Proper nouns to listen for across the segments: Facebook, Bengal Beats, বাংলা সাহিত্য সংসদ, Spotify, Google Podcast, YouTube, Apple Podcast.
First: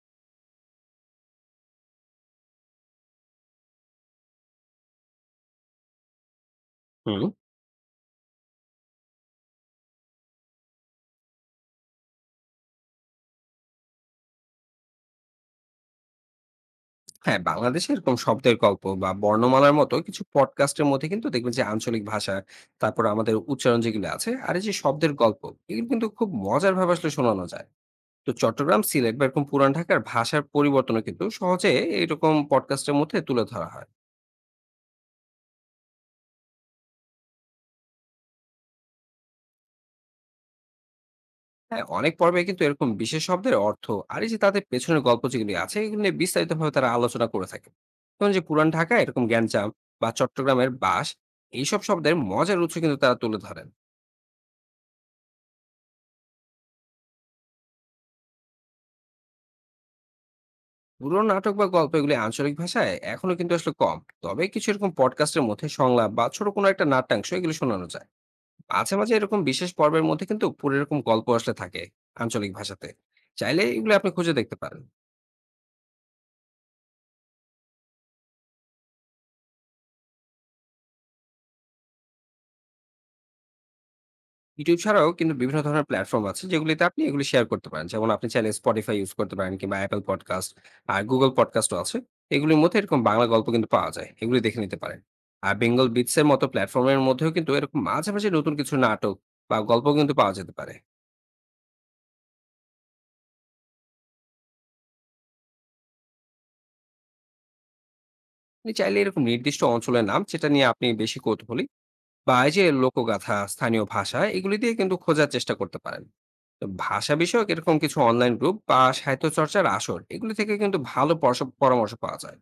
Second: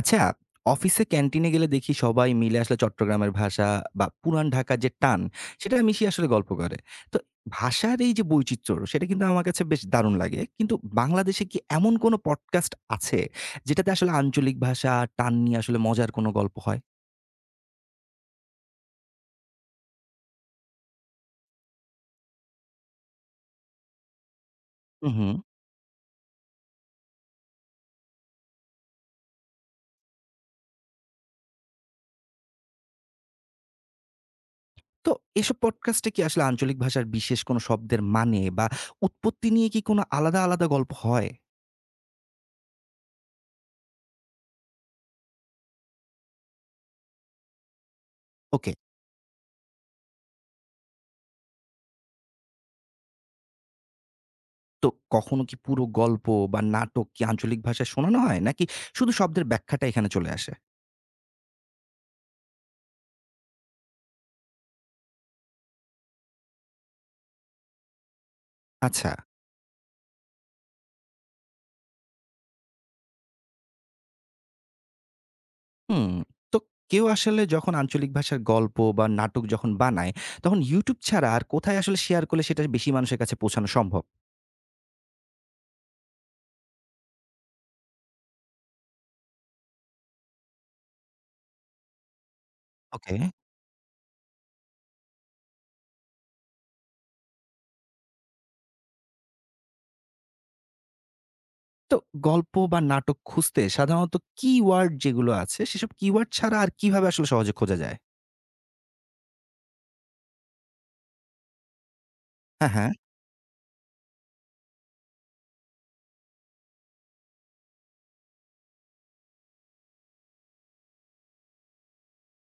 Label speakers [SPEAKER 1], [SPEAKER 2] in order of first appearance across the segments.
[SPEAKER 1] আচ্ছা, অফিসে ক্যান্টিনে গেলে দেখি সবাই মিলে চট্টগ্রামের ভাষা বা পুরান ঢাকার যে টান, সেটা মিশিয়ে গল্প করে। তো
[SPEAKER 2] হুম।
[SPEAKER 1] ভাষার এই যে বৈচিত্র্য, সেটা কিন্তু আমার কাছে বেশ দারুণ লাগে। কিন্তু বাংলাদেশে কি এমন কোনো পডকাস্ট আছে, যেটাতে আঞ্চলিক ভাষা আর টান নিয়ে মজার কোনো গল্প হয়?
[SPEAKER 2] হ্যাঁ, বাংলাদেশে এরকম শব্দের গল্প বা বর্ণমালার মতো কিছু পডকাস্টের মধ্যে কিন্তু দেখবেন যে আঞ্চলিক ভাষা, তারপর আমাদের উচ্চারণ যেগুলো আছে, আর এই যে
[SPEAKER 1] হু,
[SPEAKER 2] শব্দের
[SPEAKER 1] হু।
[SPEAKER 2] গল্প, এগুলো কিন্তু খুব মজার ভাবে আসলে শোনানো যায়। তো চট্টগ্রাম, সিলেট বা এরকম পুরান ঢাকার ভাষার পরিবর্তনও কিন্তু সহজে এরকম পডকাস্টের মধ্যে তুলে ধরা হয়।
[SPEAKER 1] তো এসব পডকাস্টে কি আঞ্চলিক ভাষার বিশেষ কোনো শব্দের মানে বা উৎপত্তি নিয়ে কি কোনো আলাদা গল্প হয়?
[SPEAKER 2] হ্যাঁ, অনেক পর্বে কিন্তু এরকম বিশেষ শব্দের অর্থ আর এই যে তাদের পেছনের গল্প যেগুলি আছে, এগুলো নিয়ে বিস্তারিতভাবে তারা আলোচনা করে থাকে। যেমন যে পুরান
[SPEAKER 1] ওকে।
[SPEAKER 2] ঢাকায় এরকম গ্যাঞ্জাম বা চট্টগ্রামের বাঁশ, এইসব শব্দের মজার উৎস কিন্তু তারা তুলে ধরেন।
[SPEAKER 1] তো কখনো কি পুরো গল্প বা নাটক কি আঞ্চলিক ভাষায় শোনানো হয়? নাকি শুধু শব্দের ব্যাখ্যাটা এখানে চলে আসে?
[SPEAKER 2] পুরোনো নাটক বা গল্প এগুলি আঞ্চলিক ভাষায় এখনো কিন্তু আসলে কম। তবে কিছু এরকম পডকাস্টের মধ্যে সংলাপ বা ছোট কোনো একটা নাট্যাংশ এগুলো শোনানো যায়। মাঝে
[SPEAKER 1] আচ্ছা।
[SPEAKER 2] মাঝে এরকম বিশেষ পর্বের মধ্যে কিন্তু পুরো এরকম গল্প আসলে থাকে আঞ্চলিক ভাষাতে। চাইলে এগুলো আপনি খুঁজে দেখতে পারেন।
[SPEAKER 1] হুম। তো কেউ যখন আঞ্চলিক ভাষার গল্প বা নাটক যখন বানায়, তখন YouTube ছাড়া আর কোথায় শেয়ার করলে সেটা বেশি মানুষের কাছে পৌঁছানো সম্ভব?
[SPEAKER 2] YouTube ছাড়াও কিন্তু বিভিন্ন ধরনের প্ল্যাটফর্ম আছে যেগুলিতে আপনি এগুলি শেয়ার করতে পারেন। যেমন আপনি চাইলে Spotify ইউস করতে পারেন কিংবা Apple Podcast, আর Google Podcast ও আছে। এগুলির মধ্যে এরকম
[SPEAKER 1] ওকে।
[SPEAKER 2] বাংলা গল্প কিন্তু পাওয়া যায়। এগুলি দেখে নিতে পারেন। আর Bengal Beats এর মতো প্ল্যাটফর্মের মধ্যেও কিন্তু এরকম মাঝে মাঝে নতুন কিছু নাটক বা গল্প কিন্তু পাওয়া যেতে পারে।
[SPEAKER 1] তো গল্প বা নাটক খুঁজতে সাধারণত কিওয়ার্ড যেগুলো আছে, সেসব কিওয়ার্ড ছাড়া আর কিভাবে সহজে খোঁজা যায়?
[SPEAKER 2] আপনি চাইলে এরকম নির্দিষ্ট অঞ্চলের নাম যেটা নিয়ে আপনি বেশি কৌতূহলী বা এই যে
[SPEAKER 1] হ্যাঁ, হ্যাঁ।
[SPEAKER 2] লোকগাথা, স্থানীয় ভাষা এগুলি দিয়ে কিন্তু খোঁজার চেষ্টা করতে পারেন। তো ভাষা বিষয়ক এরকম কিছু অনলাইন গ্রুপ বা সাহিত্য চর্চার আসর এগুলি থেকে কিন্তু ভালো পরশ পরামর্শ পাওয়া যায়।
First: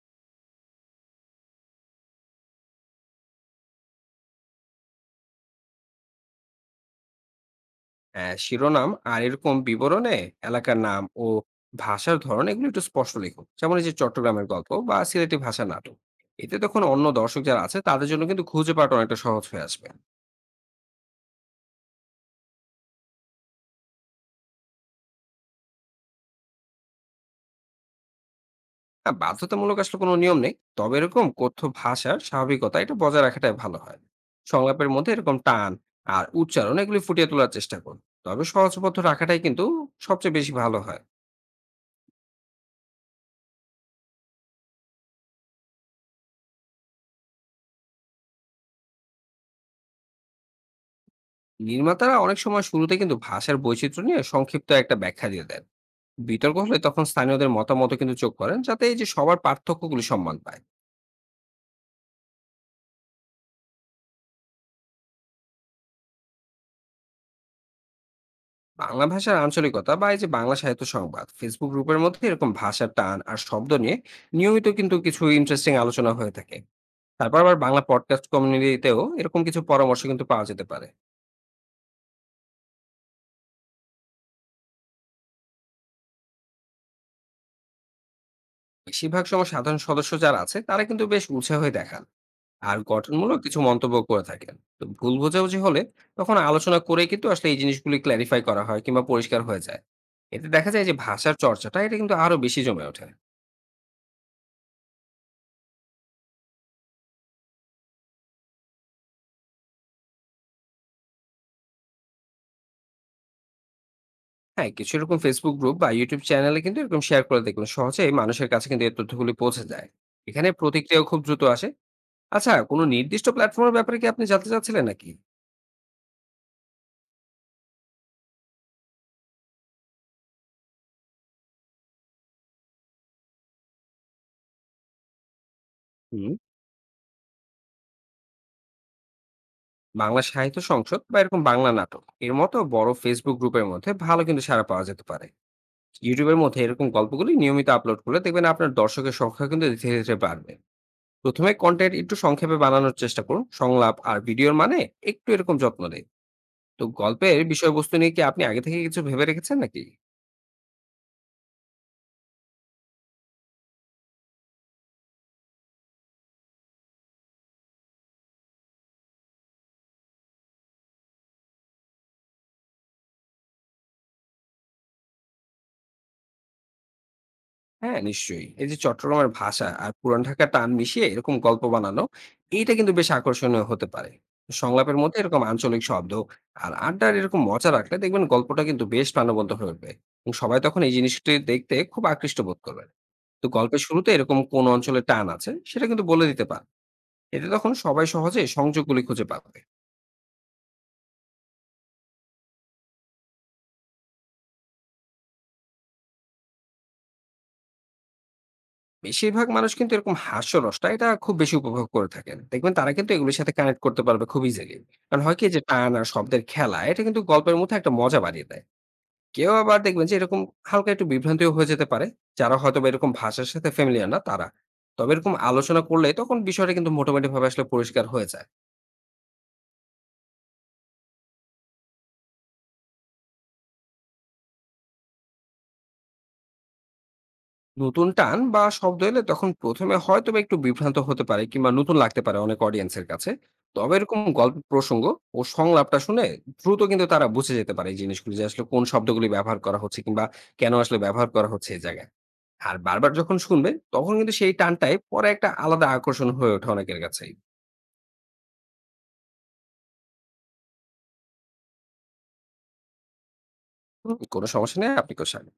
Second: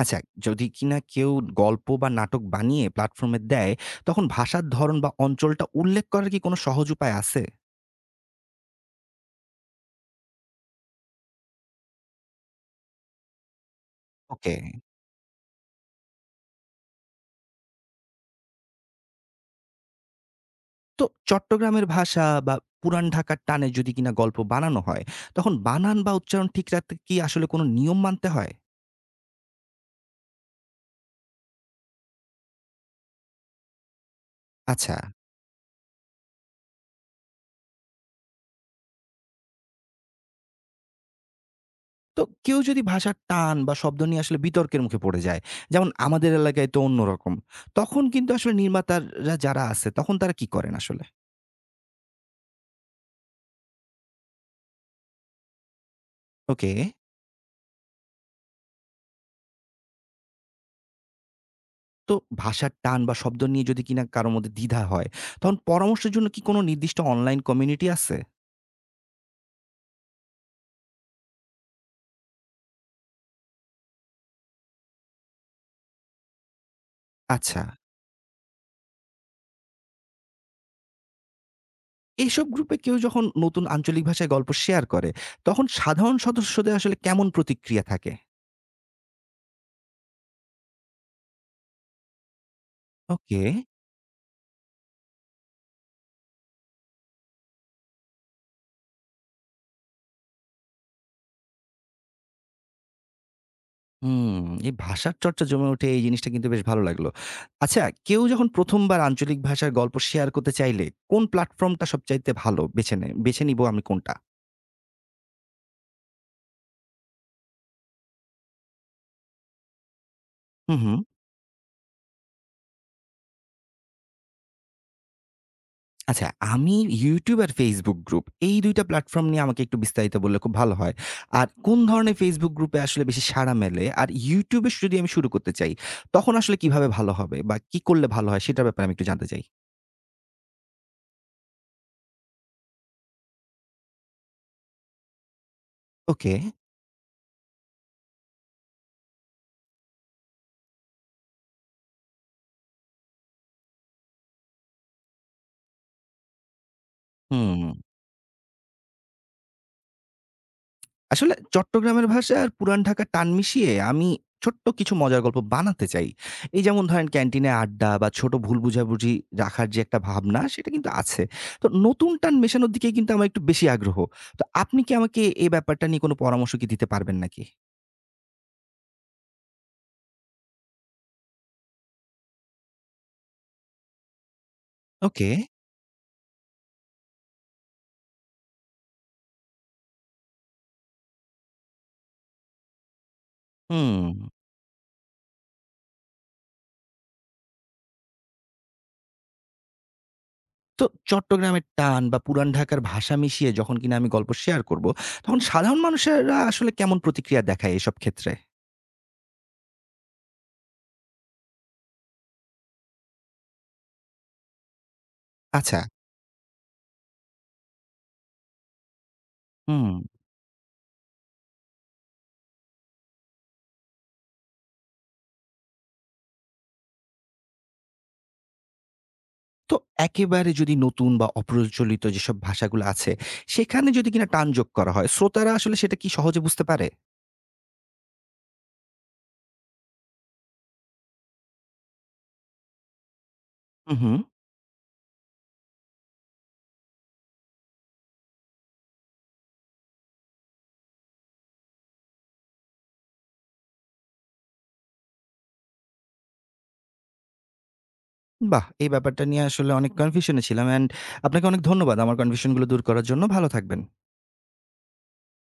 [SPEAKER 1] আচ্ছা, যদি কিনা কেউ গল্প বা নাটক বানিয়ে প্ল্যাটফর্মে দেয়, তখন ভাষার ধরন বা অঞ্চলটা উল্লেখ করার কি কোনো সহজ উপায় আছে?
[SPEAKER 2] হ্যাঁ, শিরোনাম আর এরকম বিবরণে এলাকার নাম ও ভাষার ধরন এগুলো একটু স্পষ্ট লিখুন, যেমন এই যে চট্টগ্রামের
[SPEAKER 1] ওকে।
[SPEAKER 2] গল্প বা সিলেটি ভাষা নাটক। এতে তখন অন্য দর্শক যারা আছে তাদের জন্য কিন্তু খুঁজে পাওয়াটা অনেকটা সহজ হয়ে আসবে।
[SPEAKER 1] তো চট্টগ্রামের ভাষা বা পুরান ঢাকার টানে যদি কিনা গল্প বানানো হয়, তখন বানান বা উচ্চারণ ঠিক রাখতে কি কোনো নিয়ম মানতে হয়?
[SPEAKER 2] হ্যাঁ, বাধ্যতামূলক আসলে কোনো নিয়ম নেই। তবে এরকম কথ্য ভাষার স্বাভাবিকতা এটা বজায় রাখাটাই ভালো হয়। সংলাপের
[SPEAKER 1] আচ্ছা।
[SPEAKER 2] মধ্যে এরকম টান আর উচ্চারণ এগুলি ফুটিয়ে তোলার চেষ্টা করুন। তবে সহজবদ্ধ রাখাটাই কিন্তু সবচেয়ে বেশি ভালো হয়।
[SPEAKER 1] তো কেউ যদি ভাষার টান বা শব্দ নিয়ে বিতর্কের মুখে পড়ে যায়, যেমন আমাদের এলাকায় তো অন্যরকম, তখন কিন্তু নির্মাতারা যারা আছে, তখন তারা কি করেন আসলে?
[SPEAKER 2] নির্মাতারা অনেক সময় শুরুতে কিন্তু ভাষার বৈচিত্র্য নিয়ে সংক্ষিপ্ত একটা ব্যাখ্যা দিয়ে দেন। বিতর্ক
[SPEAKER 1] ওকে।
[SPEAKER 2] হলে তখন স্থানীয়দের মতামত কিন্তু চোখ করেন, যাতে এই যে সবার পার্থক্যগুলি সম্মান পায়।
[SPEAKER 1] তো ভাষার টান বা শব্দ নিয়ে যদি কিনা কারো মধ্যে দ্বিধা হয়, তখন পরামর্শের জন্য কি কোনো নির্দিষ্ট অনলাইন কমিউনিটি আছে?
[SPEAKER 2] বাংলা ভাষার আঞ্চলিকতা বা এই যে বাংলা সাহিত্য সংবাদ ফেসবুক গ্রুপের মধ্যে এরকম ভাষার টান আর শব্দ নিয়ে নিয়মিত কিন্তু কিছু ইন্টারেস্টিং আলোচনা হয়ে থাকে। তারপর আবার
[SPEAKER 1] আচ্ছা।
[SPEAKER 2] বাংলা পডকাস্ট কমিউনিটিতেও এরকম কিছু পরামর্শ কিন্তু পাওয়া যেতে পারে।
[SPEAKER 1] এসব গ্রুপে কেউ যখন নতুন আঞ্চলিক ভাষায় গল্প শেয়ার করে, তখন সাধারণ সদস্যদের কেমন প্রতিক্রিয়া থাকে?
[SPEAKER 2] বেশিরভাগ সময় সাধারণ সদস্য যারা আছে তারা কিন্তু বেশ উৎসাহই দেখান আর গঠনমূলক
[SPEAKER 1] ওকে।
[SPEAKER 2] কিছু মন্তব্য করে থাকেন। তো ভুল বোঝাবুঝি হলে তখন আলোচনা করে কিন্তু আসলে এই জিনিসগুলি ক্লারিফাই করা হয় কিংবা পরিষ্কার হয়ে যায়। এতে দেখা যায় যে ভাষার চর্চাটা এটা কিন্তু আরো বেশি জমে ওঠে।
[SPEAKER 1] হুম, এই ভাষার চর্চা জমে ওঠে এই জিনিসটা কিন্তু বেশ ভালো লাগলো। আচ্ছা, কেউ যখন ১ম বার আঞ্চলিক ভাষার গল্প শেয়ার করতে চাইলে কোন প্ল্যাটফর্মটা সবচাইতে ভালো বেছে নিবো আমি কোনটা?
[SPEAKER 2] হ্যাঁ, কিছু এরকম Facebook গ্রুপ বা YouTube চ্যানেলে কিন্তু এরকম শেয়ার করে দেখবেন সহজেই মানুষের কাছে কিন্তু এই তথ্যগুলি পৌঁছে যায়। এখানে
[SPEAKER 1] হু, হু।
[SPEAKER 2] প্রতিক্রিয়াও খুব দ্রুত আসে। আচ্ছা, কোনো নির্দিষ্ট প্ল্যাটফর্মের ব্যাপারে কি আপনি জানতে চাচ্ছিলেন নাকি?
[SPEAKER 1] আচ্ছা, আমি YouTube আর Facebook গ্রুপ এই ২ টা প্ল্যাটফর্ম নিয়ে আমাকে একটু বিস্তারিত বললে খুব ভালো হয়। আর কোন ধরনের Facebook গ্রুপে বেশি সাড়া মেলে? আর YouTube এ যদি আমি শুরু করতে চাই, তখন
[SPEAKER 2] হুম।
[SPEAKER 1] কিভাবে ভালো হবে বা কি করলে ভালো হয় সেটার ব্যাপারে আমি একটু জানতে চাই।
[SPEAKER 2] বাংলা সাহিত্য সংসদ বা এরকম বাংলা নাটক এর মতো বড় Facebook গ্রুপের মধ্যে ভালো কিন্তু সাড়া পাওয়া যেতে পারে।
[SPEAKER 1] ওকে,
[SPEAKER 2] ইউটিউবের মধ্যে এরকম গল্পগুলি নিয়মিত আপলোড করলে দেখবেন আপনার দর্শকের সংখ্যা কিন্তু ধীরে ধীরে বাড়বে। প্রথমে কন্টেন্ট একটু সংক্ষেপে বানানোর চেষ্টা করুন, সংলাপ আর ভিডিওর মানে একটু এরকম যত্ন নেই। তো গল্পের
[SPEAKER 1] হুম।
[SPEAKER 2] বিষয়বস্তু নিয়ে কি আপনি আগে থেকে কিছু ভেবে রেখেছেন নাকি?
[SPEAKER 1] চট্টগ্রামের ভাষা আর পুরান ঢাকার টান মিশিয়ে আমি ছোট্ট কিছু মজার গল্প বানাতে চাই। এই যেমন ধরেন ক্যান্টিনে আড্ডা বা ছোট ভুল বুঝাবুঝি রাখার যে একটা ভাবনা সেটা কিন্তু আছে। তো নতুন টান মেশানোর দিকে কিন্তু আমার একটু বেশি আগ্রহ। তো আপনি কি আমাকে এই ব্যাপারটা নিয়ে কোনো পরামর্শ কি দিতে পারবেন নাকি?
[SPEAKER 2] হ্যাঁ, নিশ্চয়ই। এই যে চট্টগ্রামের ভাষা আর পুরান ঢাকার টান মিশিয়ে এরকম গল্প বানানো, এইটা কিন্তু বেশ আকর্ষণীয় হতে পারে। সংলাপের মধ্যে
[SPEAKER 1] ওকে।
[SPEAKER 2] এরকম আঞ্চলিক শব্দ আর আড্ডার এরকম মজা রাখলে দেখবেন গল্পটা কিন্তু বেশ প্রাণবন্ত হয়ে উঠবে এবং সবাই তখন এই জিনিসটি দেখতে খুব আকৃষ্ট বোধ করবে। তো গল্পের
[SPEAKER 1] হুম।
[SPEAKER 2] শুরুতে এরকম কোন অঞ্চলে টান আছে সেটা কিন্তু বলে দিতে পারে। এতে তখন সবাই সহজে সংযোগগুলি খুঁজে পাবে।
[SPEAKER 1] তো চট্টগ্রামের টান বা পুরান ঢাকার ভাষা মিশিয়ে যখন কিনা আমি গল্প শেয়ার করব, তখন সাধারণ মানুষেরা কেমন প্রতিক্রিয়া দেখায় এসব ক্ষেত্রে?
[SPEAKER 2] বেশিরভাগ মানুষ কিন্তু এরকম হাস্যরসটা এটা খুব বেশি উপভোগ করে থাকেন। দেখবেন তারা কিন্তু এগুলির সাথে কানেক্ট করতে পারবে খুব ইজিলি। কারণ হয় কি, যে
[SPEAKER 1] আচ্ছা।
[SPEAKER 2] টান আর শব্দের খেলা এটা কিন্তু গল্পের মধ্যে একটা মজা বাড়িয়ে দেয়। কেউ আবার
[SPEAKER 1] হুম।
[SPEAKER 2] দেখবেন যে এরকম হালকা একটু বিভ্রান্তিও হয়ে যেতে পারে, যারা হয়তো বা এরকম ভাষার সাথে ফ্যামিলিয়ার না তারা। তবে এরকম আলোচনা করলে তখন বিষয়টা কিন্তু মোটামুটি ভাবে আসলে পরিষ্কার হয়ে যায়।
[SPEAKER 1] তো একেবারে যদি নতুন বা অপ্রচলিত যেসব ভাষাগুলো আছে, সেখানে যদি কিনা টান যোগ করা হয়, শ্রোতারা সেটা কি সহজে বুঝতে পারে?
[SPEAKER 2] নতুন টান বা শব্দ এলে তখন প্রথমে হয়তো বা একটু বিভ্রান্ত হতে পারে কিংবা নতুন লাগতে পারে অনেক অডিয়েন্সের কাছে।
[SPEAKER 1] হু,
[SPEAKER 2] তবে
[SPEAKER 1] হু।
[SPEAKER 2] এরকম গল্প প্রসঙ্গ ও সংলাপটা শুনে দ্রুত কিন্তু তারা বুঝে যেতে পারে এই জিনিসগুলো, যে আসলে কোন শব্দগুলি ব্যবহার করা হচ্ছে কিংবা কেন আসলে ব্যবহার করা হচ্ছে এই জায়গায়। আর বারবার যখন শুনবে তখন কিন্তু সেই টানটাই পরে একটা আলাদা আকর্ষণ হয়ে ওঠে অনেকের কাছেই।
[SPEAKER 1] বাহ! এই ব্যাপারটা নিয়ে অনেক কনফিউশনে ছিলাম। অ্যান্ড আপনাকে অনেক ধন্যবাদ আমার কনফিউশন গুলো দূর করার জন্য। ভালো থাকবেন।
[SPEAKER 2] হুম, কোনো সমস্যা নেই। আপনি কোথায়